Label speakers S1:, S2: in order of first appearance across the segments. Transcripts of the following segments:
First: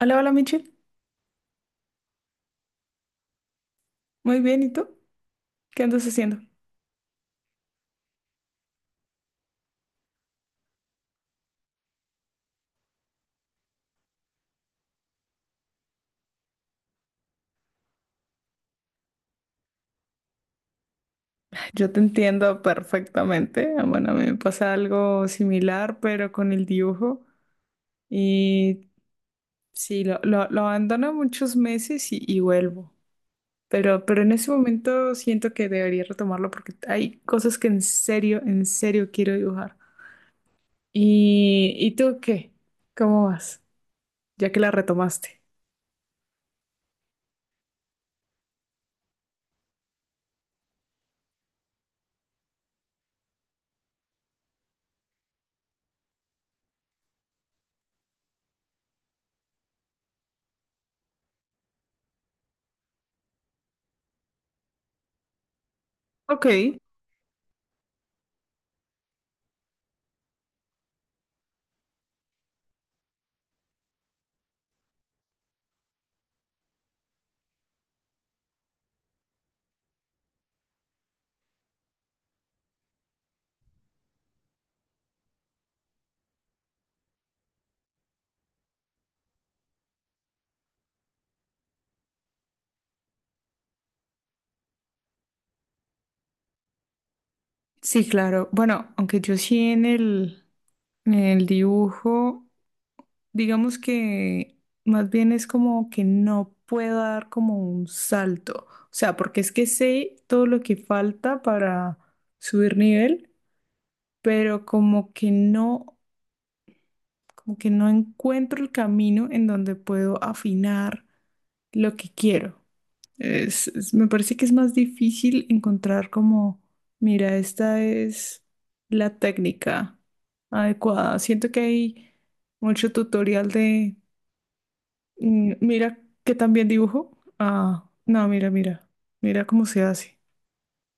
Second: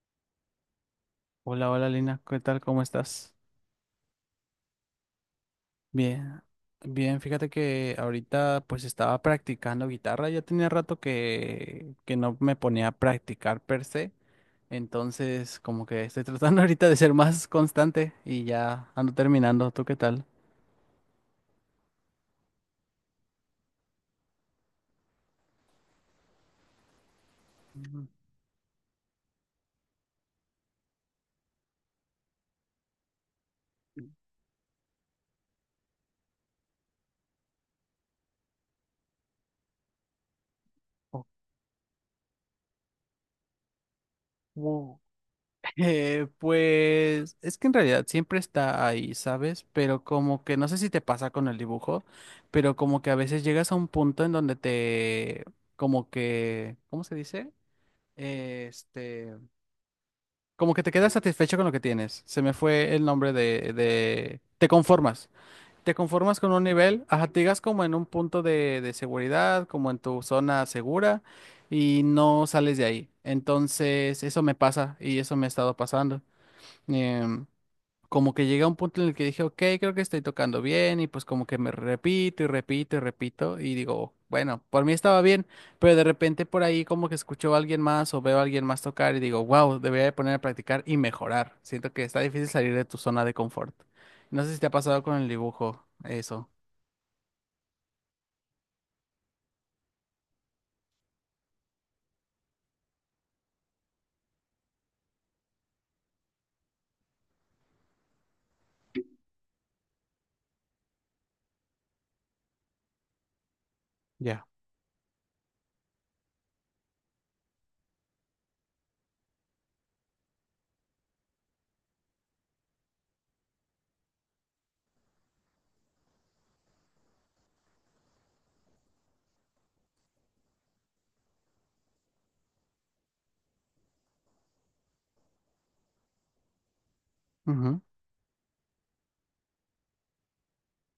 S1: Hola, hola Michelle.
S2: Hola, hola Lina, ¿qué tal? ¿Cómo estás?
S1: Muy bien, ¿y tú? ¿Qué andas haciendo?
S2: Bien, bien, fíjate que ahorita pues estaba practicando guitarra, ya tenía rato que no me ponía a practicar per se, entonces como que estoy tratando ahorita de ser más constante y ya ando terminando, ¿tú qué tal?
S1: Yo te entiendo perfectamente. Ah, bueno, a mí me pasa algo similar, pero con el dibujo.
S2: Ujú.
S1: Y sí, lo abandono muchos meses y vuelvo. Pero en ese momento siento que debería retomarlo porque hay cosas que en serio quiero dibujar.
S2: Oh,
S1: ¿Y tú qué? ¿Cómo vas? Ya que la
S2: wow.
S1: retomaste.
S2: Pues es que en realidad siempre está ahí, ¿sabes? Pero como que no sé si te pasa con el dibujo, pero como que a veces llegas a un punto en donde te, como que, ¿cómo se dice? Este, como que te quedas satisfecho con lo que tienes. Se me fue el nombre te conformas. Te conformas
S1: Ok,
S2: con un nivel, ajá, te llegas como en un punto de, seguridad, como en tu zona segura y no sales de ahí. Entonces, eso me pasa y eso me ha estado pasando. Em, Como que llegué a un punto en el que dije, ok, creo que estoy tocando bien y pues como que me repito y repito y repito y digo, bueno, por mí estaba bien, pero de repente por ahí como que escucho a alguien más o veo a alguien más tocar y digo, wow, debería de poner a practicar y mejorar. Siento que está difícil salir de tu zona de confort. No sé si te ha pasado con el dibujo, eso.
S1: sí, claro. Bueno, aunque yo sí en el dibujo. Digamos que más bien es como que no puedo dar como un salto. O sea, porque es que sé todo lo que falta para subir nivel,
S2: Ya.
S1: pero como que no encuentro el camino en donde puedo afinar lo que quiero. Me parece que es más difícil encontrar como, mira, esta es la técnica adecuada. Siento que hay mucho tutorial de mira que también dibujo.
S2: Ujú.
S1: Ah, no, mira, mira. Mira cómo se hace.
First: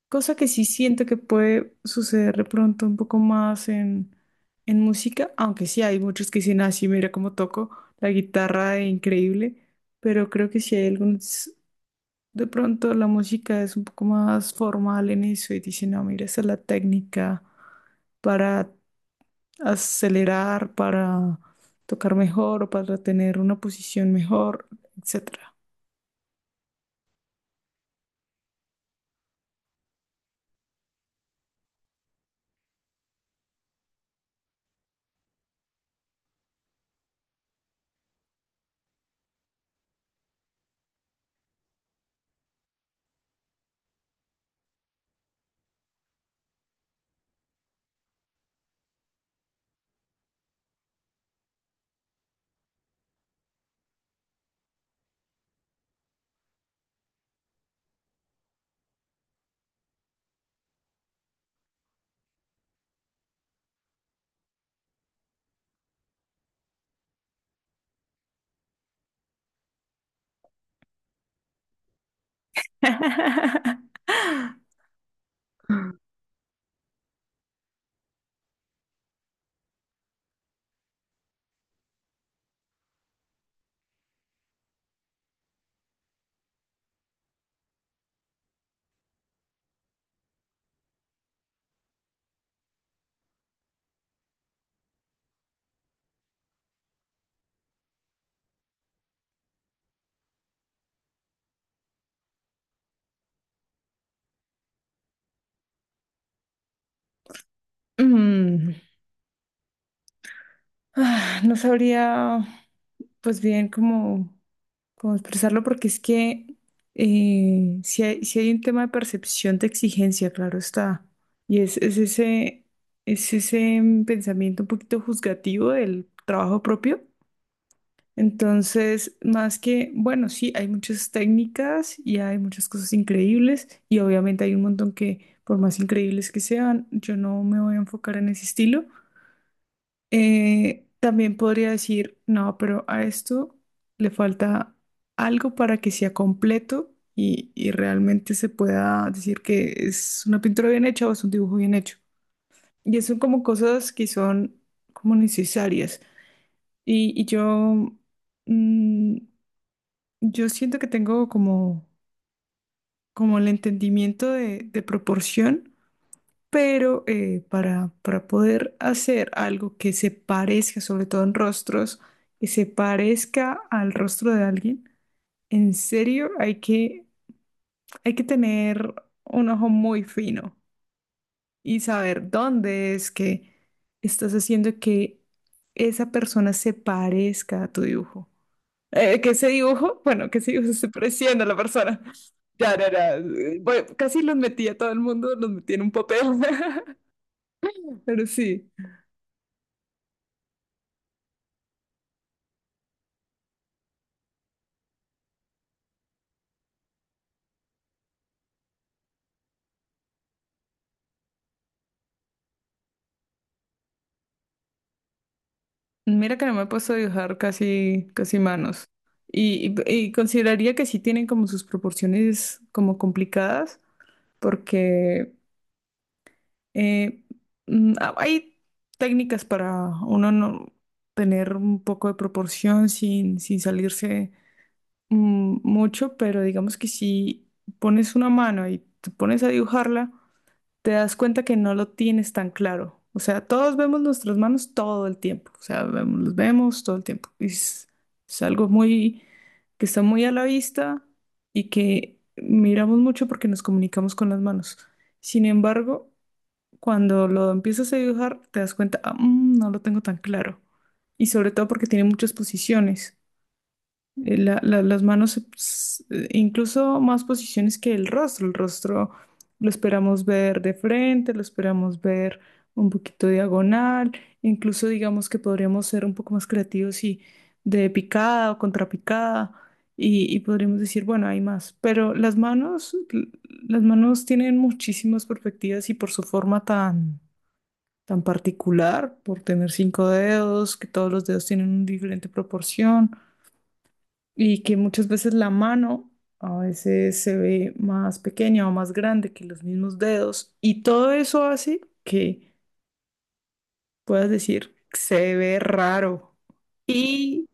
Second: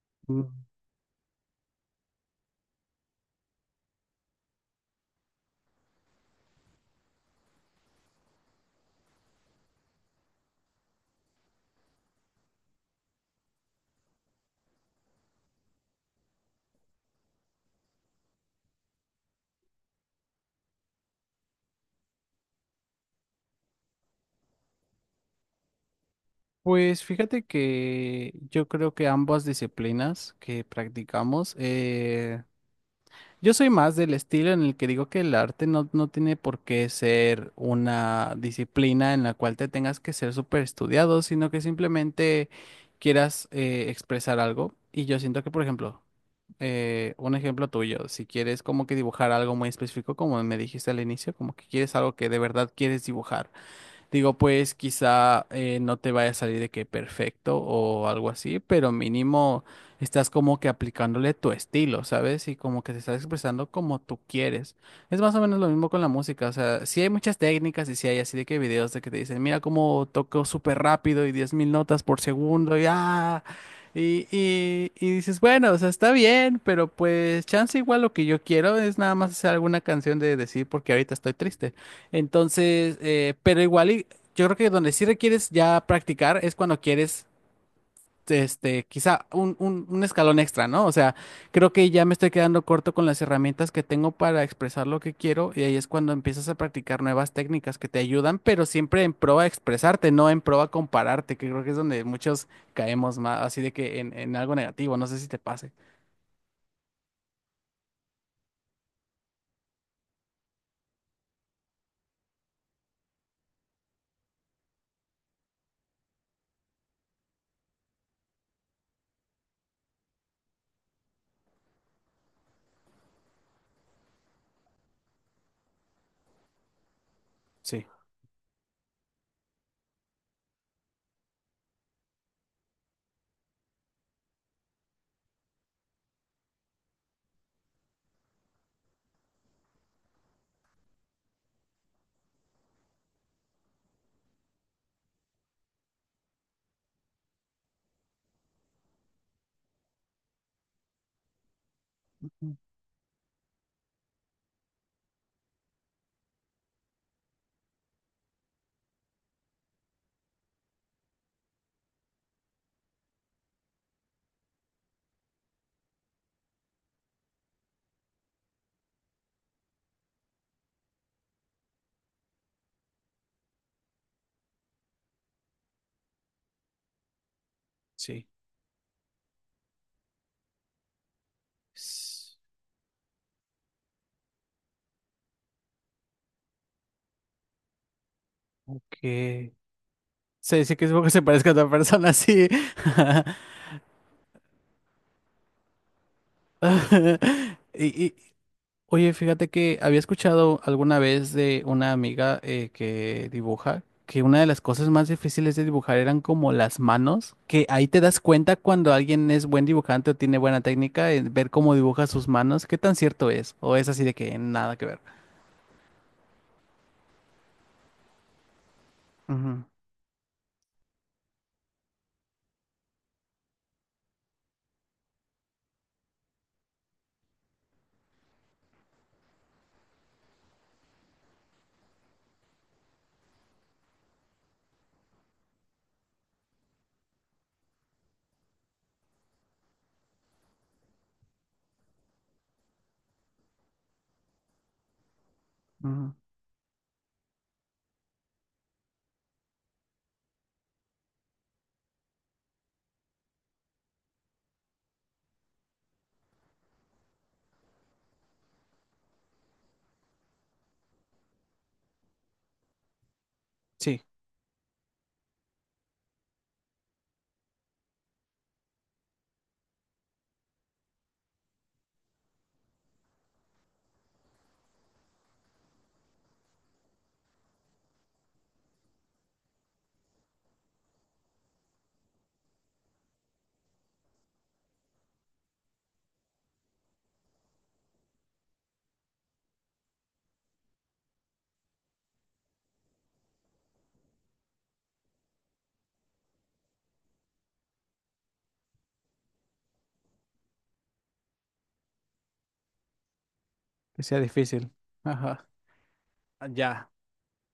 S1: Cosa que
S2: Mm,
S1: sí siento que puede suceder de pronto un poco más en, música, aunque sí hay muchos que dicen así, mira cómo toco la guitarra, increíble, pero creo que sí hay algunos, de pronto la música es un poco más formal en eso y dicen, no, mira, esa es la técnica para acelerar, para tocar mejor o para tener una posición mejor, etc.
S2: Pues fíjate que yo creo que ambas disciplinas que practicamos, yo soy más del estilo en el que digo que el arte no tiene por qué ser una disciplina en la cual te tengas que ser súper estudiado, sino que simplemente quieras expresar algo. Y yo siento que, por ejemplo, un ejemplo tuyo, si quieres como que dibujar algo muy específico, como me dijiste al inicio, como que quieres algo que de verdad quieres dibujar. Digo, pues quizá no te vaya a salir de que perfecto o algo así, pero mínimo estás como que aplicándole tu estilo, ¿sabes? Y como que te estás expresando como tú quieres. Es más o menos lo mismo con la música, o sea, sí hay muchas técnicas y sí hay así de que videos de que te dicen, mira cómo toco súper rápido y 10,000 notas por segundo y ah. Y, y, y dices, bueno, o sea, está bien, pero pues chance igual lo que yo quiero es nada más hacer alguna canción de decir porque ahorita estoy triste. Entonces, pero igual y yo creo que donde sí requieres ya practicar es cuando quieres, este, quizá un, un escalón extra, ¿no? O sea, creo que ya me estoy quedando corto con las herramientas que tengo para expresar lo que quiero y ahí es cuando empiezas a practicar nuevas técnicas que te ayudan, pero siempre en pro a expresarte, no en pro a compararte, que creo que es donde muchos caemos más, así de que en, algo negativo, no sé si te pase.
S1: Mm, No sabría, pues bien, cómo, expresarlo, porque es que si hay un tema de percepción de exigencia, claro está. Y es ese, es ese pensamiento un poquito juzgativo del trabajo propio.
S2: Sí,
S1: Entonces, más que, bueno, sí, hay muchas técnicas y hay muchas cosas increíbles y obviamente hay un montón que, por más increíbles que sean, yo no me voy a enfocar en ese estilo. También podría decir, no, pero a esto le falta algo para que sea completo y realmente se pueda decir que es una pintura bien hecha o es un dibujo bien hecho. Y eso son como cosas que son como necesarias. Y, y yo... mm, yo siento que tengo como, el entendimiento de proporción, pero para poder hacer algo que se parezca, sobre todo en rostros, que se parezca al rostro de alguien, en serio hay que
S2: sí.
S1: tener un ojo muy fino y saber
S2: S-
S1: dónde es que estás haciendo que esa persona se parezca a tu dibujo.
S2: Ok.
S1: Que ese dibujo, bueno, que ese
S2: Se
S1: dibujo se
S2: sí que
S1: esté
S2: es poco se
S1: pareciendo a
S2: parezca a
S1: la
S2: otra
S1: persona.
S2: persona, sí.
S1: Ya, ya, ya. Bueno, casi los metí a todo el mundo, los metí en un papel.
S2: Y, y-
S1: Pero sí,
S2: Oye, fíjate que había escuchado alguna vez de una amiga que dibuja que una de las cosas más difíciles de dibujar eran como las manos, que ahí te das cuenta cuando alguien es buen dibujante o tiene buena técnica, en ver cómo dibuja sus manos, qué tan cierto es, o es así de que nada que ver.
S1: mira que no me he puesto a dibujar casi, casi manos.
S2: Ujú,
S1: Y consideraría que sí tienen como sus proporciones como complicadas, porque eh, hay técnicas para uno no tener un poco de proporción sin salirse mucho, pero digamos que si pones una mano y te pones a dibujarla, te das cuenta que no lo tienes tan claro. O sea, todos vemos nuestras manos todo el tiempo. O sea,
S2: ujú.
S1: los vemos todo el tiempo. Y es algo muy que está muy a la vista y que miramos mucho porque nos comunicamos con las manos. Sin embargo, cuando lo empiezas a dibujar, te das cuenta, "Ah, no lo tengo tan claro. Y sobre todo porque tiene muchas posiciones.
S2: Sí,
S1: Las manos, incluso más posiciones que el rostro. El rostro lo esperamos ver de frente, lo esperamos ver un poquito diagonal. Incluso digamos que podríamos ser un poco más creativos y de picada o contrapicada y podríamos decir, bueno, hay más. Pero las manos tienen muchísimas perspectivas y por su forma tan particular, por tener cinco dedos, que todos los dedos tienen una diferente proporción y que muchas veces la mano a veces se ve más pequeña o más grande que los mismos dedos y todo eso hace que
S2: que sea
S1: puedas
S2: difícil.
S1: decir se
S2: Ajá,
S1: ve raro
S2: ah, ya.
S1: y,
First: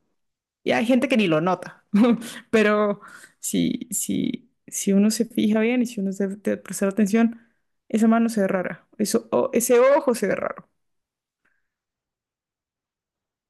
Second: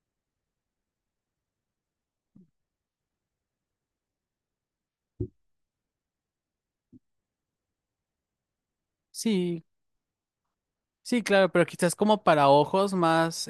S1: y hay gente que ni lo nota, pero si uno se fija bien y si uno se de prestar atención, esa mano se ve rara, eso,
S2: Sí,
S1: ese ojo se ve raro.
S2: sí, claro, pero quizás como para ojos más,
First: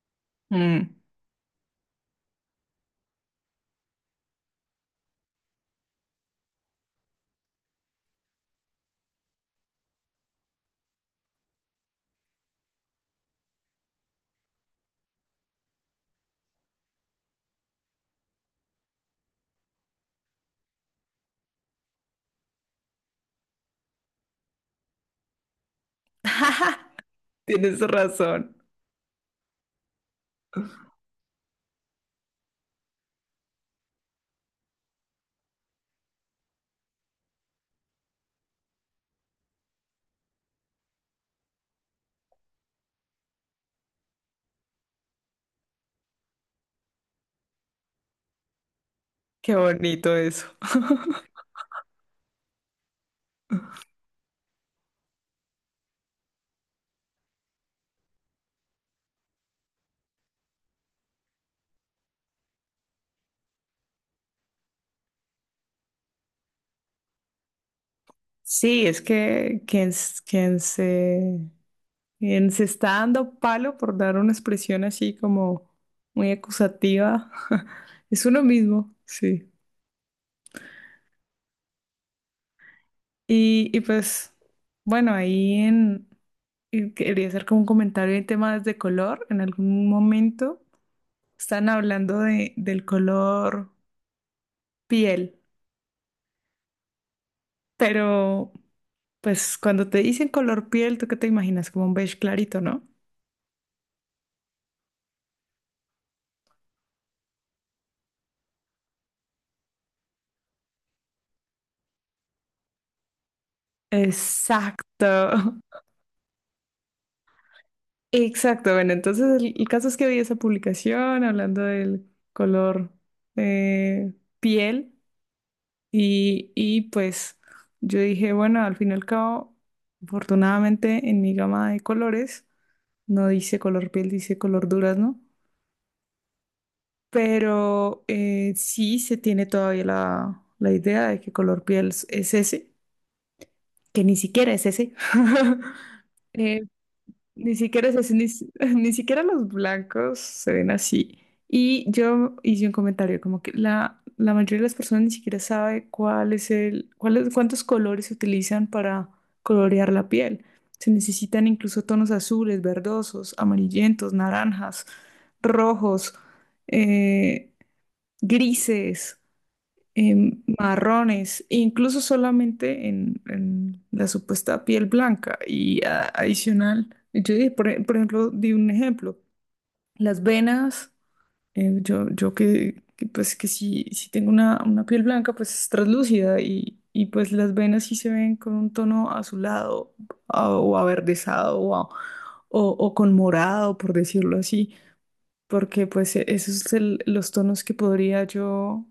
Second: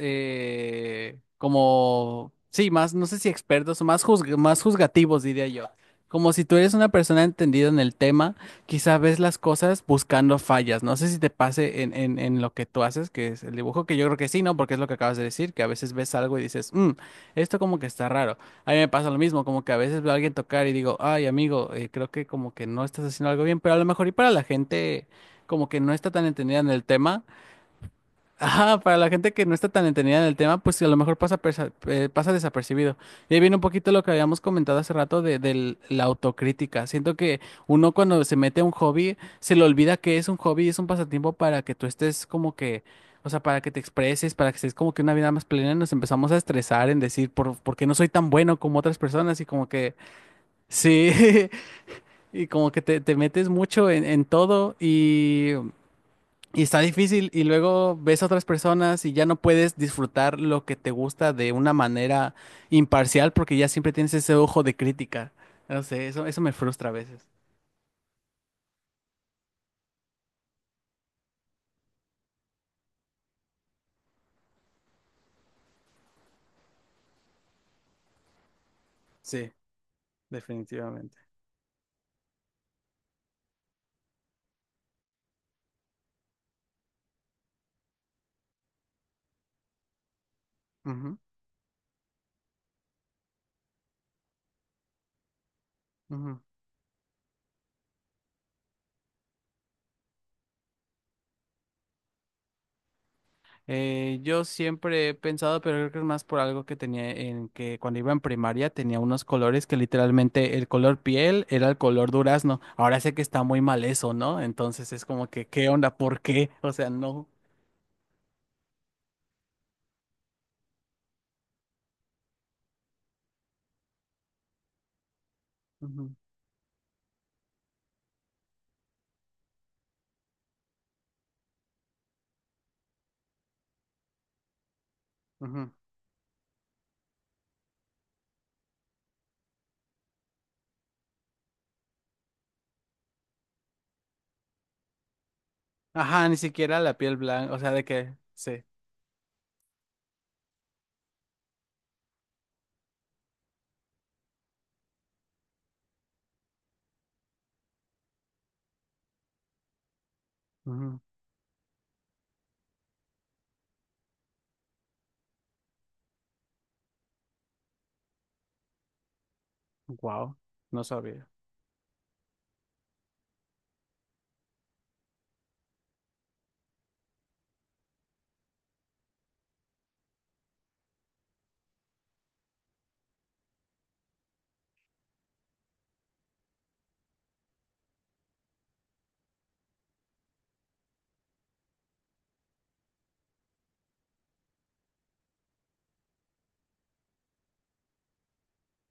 S1: Mm.
S2: como, sí, más, no sé si expertos o más, más juzgativos, diría yo. Como si tú eres una persona entendida en el tema, quizás ves las cosas buscando fallas. No sé si te pase en, en lo que tú haces, que es el dibujo, que yo creo que sí, ¿no? Porque es lo que acabas de decir, que a veces ves algo y dices, "Mm, esto como que está raro." A mí me pasa lo mismo, como que a veces veo a alguien tocar y digo, ay, amigo, creo que como que no estás haciendo algo bien, pero a lo mejor y para la gente como que no está tan entendida en el tema.
S1: Tienes razón,
S2: Ajá, para la gente que no está tan entendida en el tema, pues a lo mejor pasa, pasa desapercibido. Y ahí viene un poquito lo que habíamos comentado hace rato de la autocrítica. Siento que uno cuando se mete a un hobby, se le olvida que es un hobby y es un pasatiempo para que tú estés como que, o sea, para que te expreses, para que estés como que una vida más plena. Y nos empezamos a estresar en decir, ¿por qué no soy tan bueno como otras personas? Y
S1: qué
S2: como que,
S1: bonito eso.
S2: sí, y como que te metes mucho en, todo y está difícil y luego ves a otras personas y ya no puedes disfrutar lo que te gusta de una manera imparcial porque ya siempre tienes ese ojo de crítica. No sé, eso me frustra a veces.
S1: Sí, es que quien se Bien, se está dando palo por dar una expresión así como muy acusativa. Es uno mismo,
S2: Sí,
S1: sí.
S2: definitivamente.
S1: Y pues, bueno, y quería hacer como un comentario en temas de color. En algún momento
S2: Ujú,
S1: están hablando del color piel,
S2: ujú.
S1: pero pues cuando te dicen color piel, ¿tú qué te imaginas? Como un beige clarito, ¿no?
S2: Yo siempre he pensado, pero creo que es más por algo que tenía en que cuando iba en primaria tenía unos colores que literalmente el color piel era el color durazno. Ahora sé que está muy mal eso, ¿no? Entonces es
S1: Exacto.
S2: como que, ¿qué onda? ¿Por qué? O sea, no.
S1: Exacto, bueno, entonces el caso es que vi esa publicación hablando del color eh, piel
S2: Ujú,
S1: y pues yo dije, bueno, al fin y al cabo, afortunadamente en mi gama de colores no dice color piel, dice color durazno,
S2: ujú.
S1: pero sí se tiene todavía la idea de que color piel es ese, que ni siquiera es ese.
S2: Ajá, ni
S1: Eh,
S2: siquiera la piel blanca,
S1: Ni
S2: o sea, de
S1: siquiera es así,
S2: que,
S1: ni, si-
S2: sí.
S1: ni siquiera los blancos se ven así. Y yo hice un comentario como que la mayoría de las personas ni siquiera sabe cuál es el, cuál es- cuántos colores se utilizan para colorear la piel. Se necesitan incluso tonos azules, verdosos, amarillentos, naranjas, rojos, eh, grises
S2: Wow, no sabía.
S1: marrones, incluso solamente en, la supuesta piel blanca y adicional. Yo dije, por ejemplo, di un ejemplo, las venas, yo pues que si tengo una piel blanca, pues es translúcida y pues las venas sí se ven con un tono azulado o averdezado o con morado, por decirlo así porque pues esos son los tonos que podría yo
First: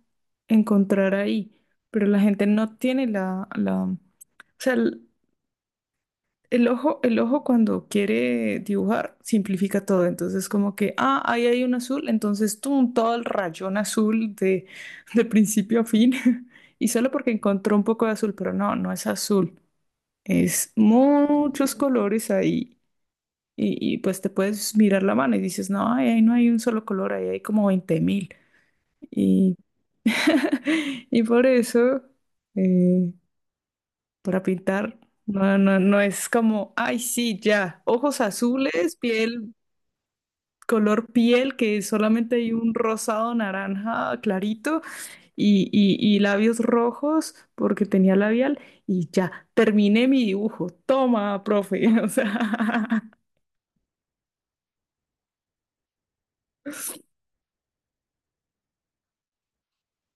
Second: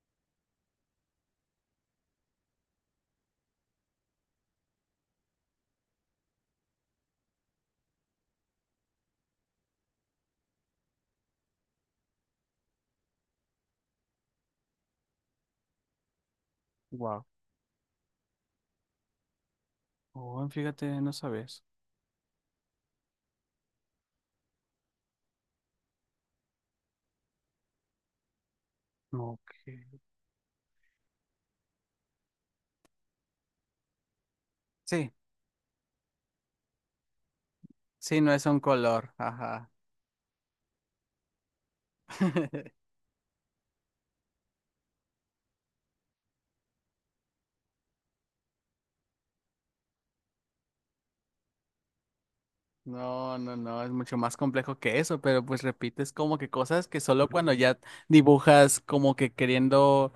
S1: encontrar ahí, pero la gente no tiene o sea, el ojo cuando quiere dibujar simplifica todo, entonces como que, ahí hay un azul, entonces tum, todo el rayón azul de principio a fin, y solo
S2: Wow.
S1: porque encontró un poco de azul, pero no, no es azul,
S2: Oh,
S1: es
S2: fíjate, no sabes.
S1: muchos colores ahí. Y, pues te puedes mirar la mano y dices, no, ay, ahí no hay un solo color, ahí hay como 20.000 y,
S2: Ok.
S1: y por eso, eh, para pintar,
S2: Sí,
S1: no, no, no es como, ay, sí, ya,
S2: sí,
S1: ojos
S2: no es un
S1: azules,
S2: color,
S1: piel,
S2: ajá.
S1: color piel, que solamente hay un rosado naranja clarito y labios rojos, porque tenía labial, y ya, terminé mi dibujo. Toma, profe. O sea,
S2: No, no, no, es mucho más complejo que eso, pero pues repites como que cosas que solo cuando ya dibujas como que queriendo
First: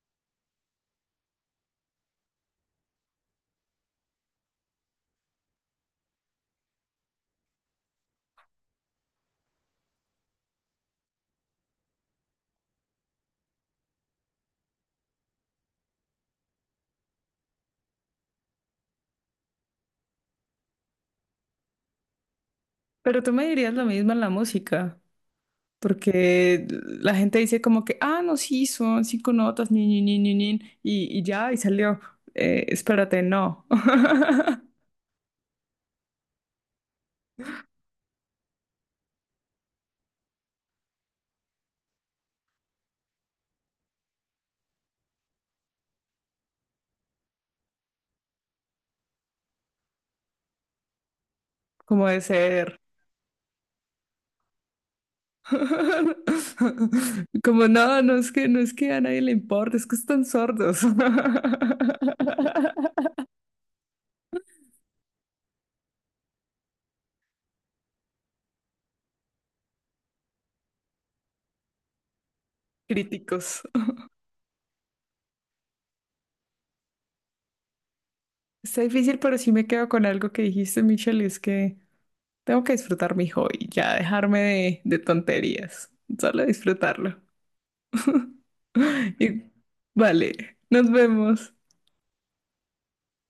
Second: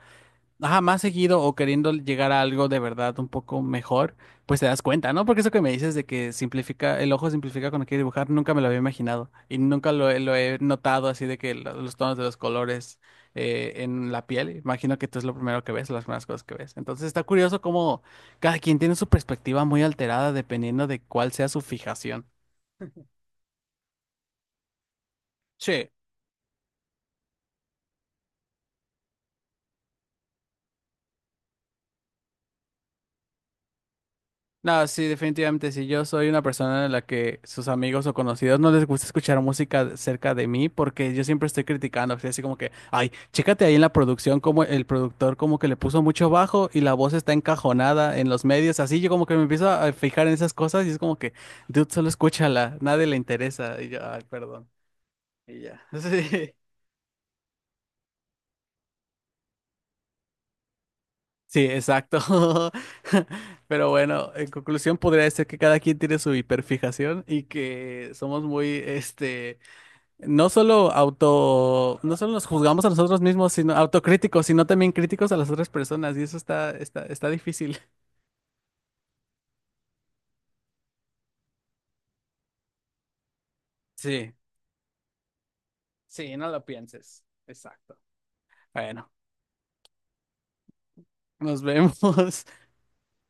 S2: ajá, más seguido o queriendo llegar a algo de verdad un poco mejor, pues te das cuenta, ¿no? Porque eso que me dices de que simplifica, el ojo simplifica cuando quiere dibujar, nunca me lo había imaginado y nunca lo he notado así de que los tonos de los colores en la piel, imagino que tú es lo primero que ves, las primeras cosas que ves. Entonces está curioso cómo cada quien tiene su perspectiva muy alterada dependiendo de cuál sea su fijación.
S1: pero tú me dirías lo mismo en la música.
S2: Sí.
S1: Porque la gente dice como que, no, sí, son cinco notas, ni, ni, ni, ni, ni", y ya, y salió. Espérate, no,
S2: No, sí, definitivamente si yo soy una persona en la que sus amigos o conocidos no les gusta escuchar música cerca de mí porque yo siempre estoy criticando, así así como que, ay, chécate ahí en la producción como el productor como que le puso mucho bajo y la voz está encajonada en los medios, así yo como que me empiezo a fijar en esas cosas y es como que, dude, solo
S1: como de
S2: escúchala,
S1: ser.
S2: nadie le interesa y yo, ay, perdón. Y ya. Sí.
S1: Como no, no es que, a nadie le importa, es que están sordos.
S2: Sí, exacto. Pero bueno, en conclusión podría decir que cada quien tiene su hiperfijación y que somos muy, este, no solo no solo nos juzgamos a nosotros mismos,
S1: Críticos.
S2: sino autocríticos, sino también críticos a las otras personas, y eso está está difícil.
S1: Está difícil, pero sí me quedo con algo que dijiste, Michelle, y es que tengo que disfrutar mi hobby, ya
S2: Sí,
S1: dejarme de tonterías,
S2: sí,
S1: solo
S2: no lo
S1: disfrutarlo.
S2: pienses. Exacto. Bueno,
S1: Y vale, nos vemos.
S2: nos vemos.